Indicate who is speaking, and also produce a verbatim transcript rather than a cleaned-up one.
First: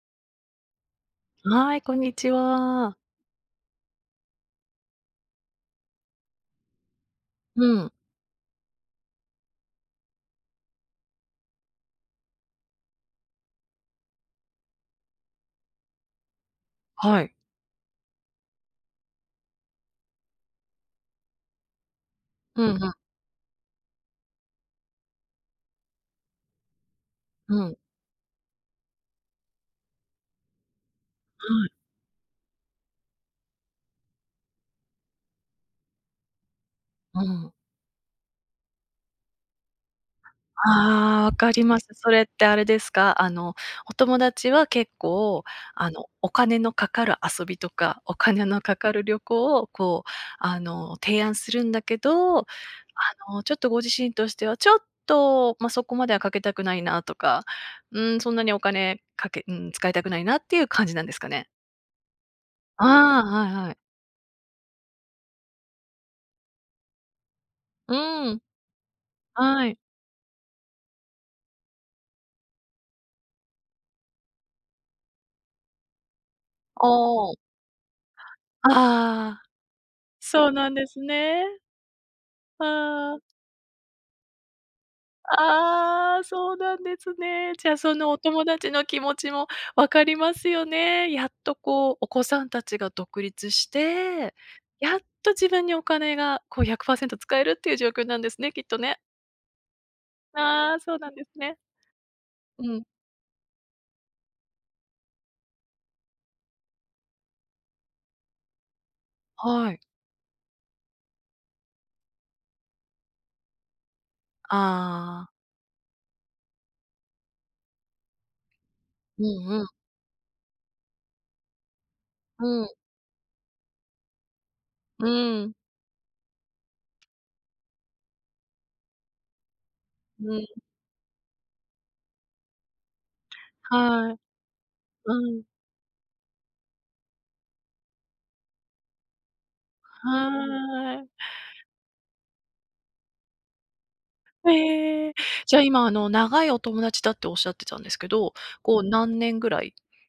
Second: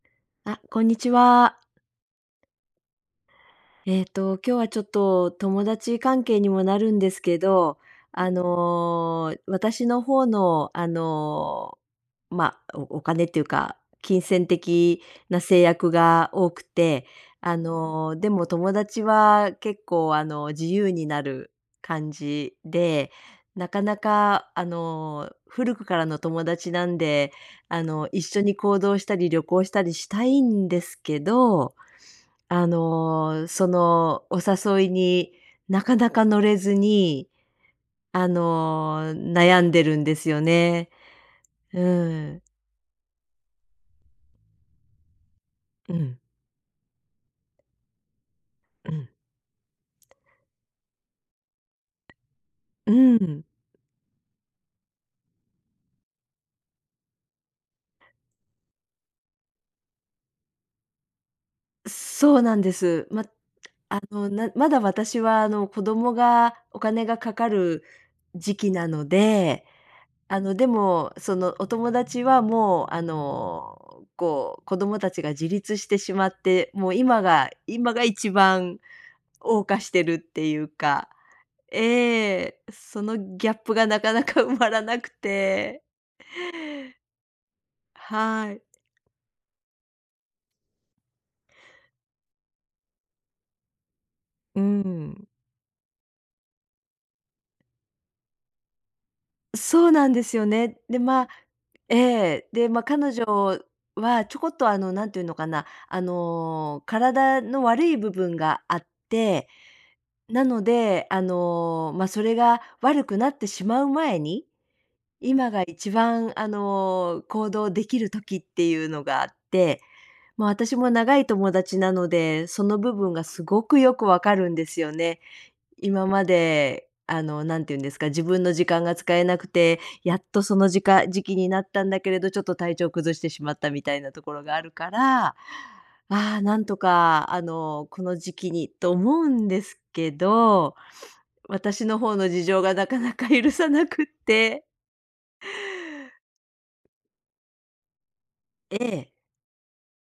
Speaker 1: あ、こんにちは。
Speaker 2: はい、こんにちは。
Speaker 1: えっと、今日はちょっと友達関係にもなるんですけ
Speaker 2: う
Speaker 1: ど、
Speaker 2: ん。
Speaker 1: あの、私の方のあの、お、ま、おお金っていうか、金銭的な制約が多くて、
Speaker 2: はい。
Speaker 1: あの、でも友達は結構、あの、自由になる感じ
Speaker 2: うん、ふん。
Speaker 1: で、なかなか、あの、古くからの友達なんで、
Speaker 2: うん。
Speaker 1: あの、一緒に行動したり旅行したりしたいんですけ
Speaker 2: はい。
Speaker 1: ど、あの、そのお誘いになかなか乗れず
Speaker 2: う
Speaker 1: に、
Speaker 2: ん。
Speaker 1: あの、悩んでるんですよね。
Speaker 2: ああ、わかりま
Speaker 1: う
Speaker 2: す。それっ
Speaker 1: ん。
Speaker 2: てあれですか？あの、お友達は結構、あ
Speaker 1: う
Speaker 2: の、
Speaker 1: ん。
Speaker 2: お金のかかる遊びとか、お金のか
Speaker 1: う
Speaker 2: かる
Speaker 1: ん。
Speaker 2: 旅行をこう、あの、提案するんだけど、あ
Speaker 1: う
Speaker 2: の、
Speaker 1: ん。
Speaker 2: ちょっとご自身としてはちょっとま、そこまではかけたくないなとか、うん、そんなにお金かけうん、使いたくないなっていう感じなんですかね？
Speaker 1: そうなんで
Speaker 2: あ
Speaker 1: す。ま、
Speaker 2: あ、はいはい。
Speaker 1: あの、なまだ私は、あの、子供がお金がかかる
Speaker 2: うん。
Speaker 1: 時期なので、
Speaker 2: はい。
Speaker 1: あの、でも、そのお友達はもう、あの、こう子供たちが自立してしまって、
Speaker 2: あ
Speaker 1: もう今
Speaker 2: あ、ん。
Speaker 1: が、今が一番
Speaker 2: ああ、
Speaker 1: 謳歌してるっ
Speaker 2: そ
Speaker 1: て
Speaker 2: う
Speaker 1: ゆう
Speaker 2: なんです
Speaker 1: か、
Speaker 2: ね。
Speaker 1: ええ、そ
Speaker 2: あ
Speaker 1: の
Speaker 2: あ。
Speaker 1: ギャップがなかなか埋まらなくて
Speaker 2: ああ、そうなんですね。じゃあそのお友
Speaker 1: はい。
Speaker 2: 達の気持ちも分かりますよね。やっとこうお子さんたちが独立して、
Speaker 1: う
Speaker 2: やっ
Speaker 1: ん。
Speaker 2: と自分にお金がこう、ひゃくパーセント使えるっていう状況なんですね、きっとね。
Speaker 1: そうなんですよ
Speaker 2: ああ、
Speaker 1: ね。
Speaker 2: そ
Speaker 1: で、
Speaker 2: うなんで
Speaker 1: ま
Speaker 2: すね。
Speaker 1: ええ、で、
Speaker 2: う
Speaker 1: ま、
Speaker 2: ん。
Speaker 1: 彼女はちょこっと、あの、なんてゆうのかな、あの、体の悪い部分があって、
Speaker 2: はい。
Speaker 1: なので、あの、ま、それが悪くなってしまう前に、
Speaker 2: ああ。
Speaker 1: 今が一番、あの、行動できる時ってゆうのが
Speaker 2: う
Speaker 1: あっ
Speaker 2: んうん。
Speaker 1: て、ま、私も長い友達なので、
Speaker 2: う
Speaker 1: そ
Speaker 2: ん。
Speaker 1: の部分がすごくよくわかるんですよ
Speaker 2: う
Speaker 1: ね。
Speaker 2: ん。
Speaker 1: 今まで、あの、なんてゆうんですか、自分の時間が使えなくて、やっ
Speaker 2: う
Speaker 1: と
Speaker 2: ん。
Speaker 1: そのじか時期になったんだけれど、ちょっと体調崩してしまったみたいな
Speaker 2: はい。
Speaker 1: ところがあるか
Speaker 2: う
Speaker 1: ら、あ
Speaker 2: ん。
Speaker 1: あ、なんとか、あの、この時期にと思うんですけど、
Speaker 2: はい。
Speaker 1: 私の方の事情がなかなか許さなくって。
Speaker 2: ええ。じゃ、今、あの、長いお友達だっておっしゃってたんですけど、こう
Speaker 1: ええ。
Speaker 2: 何年ぐらい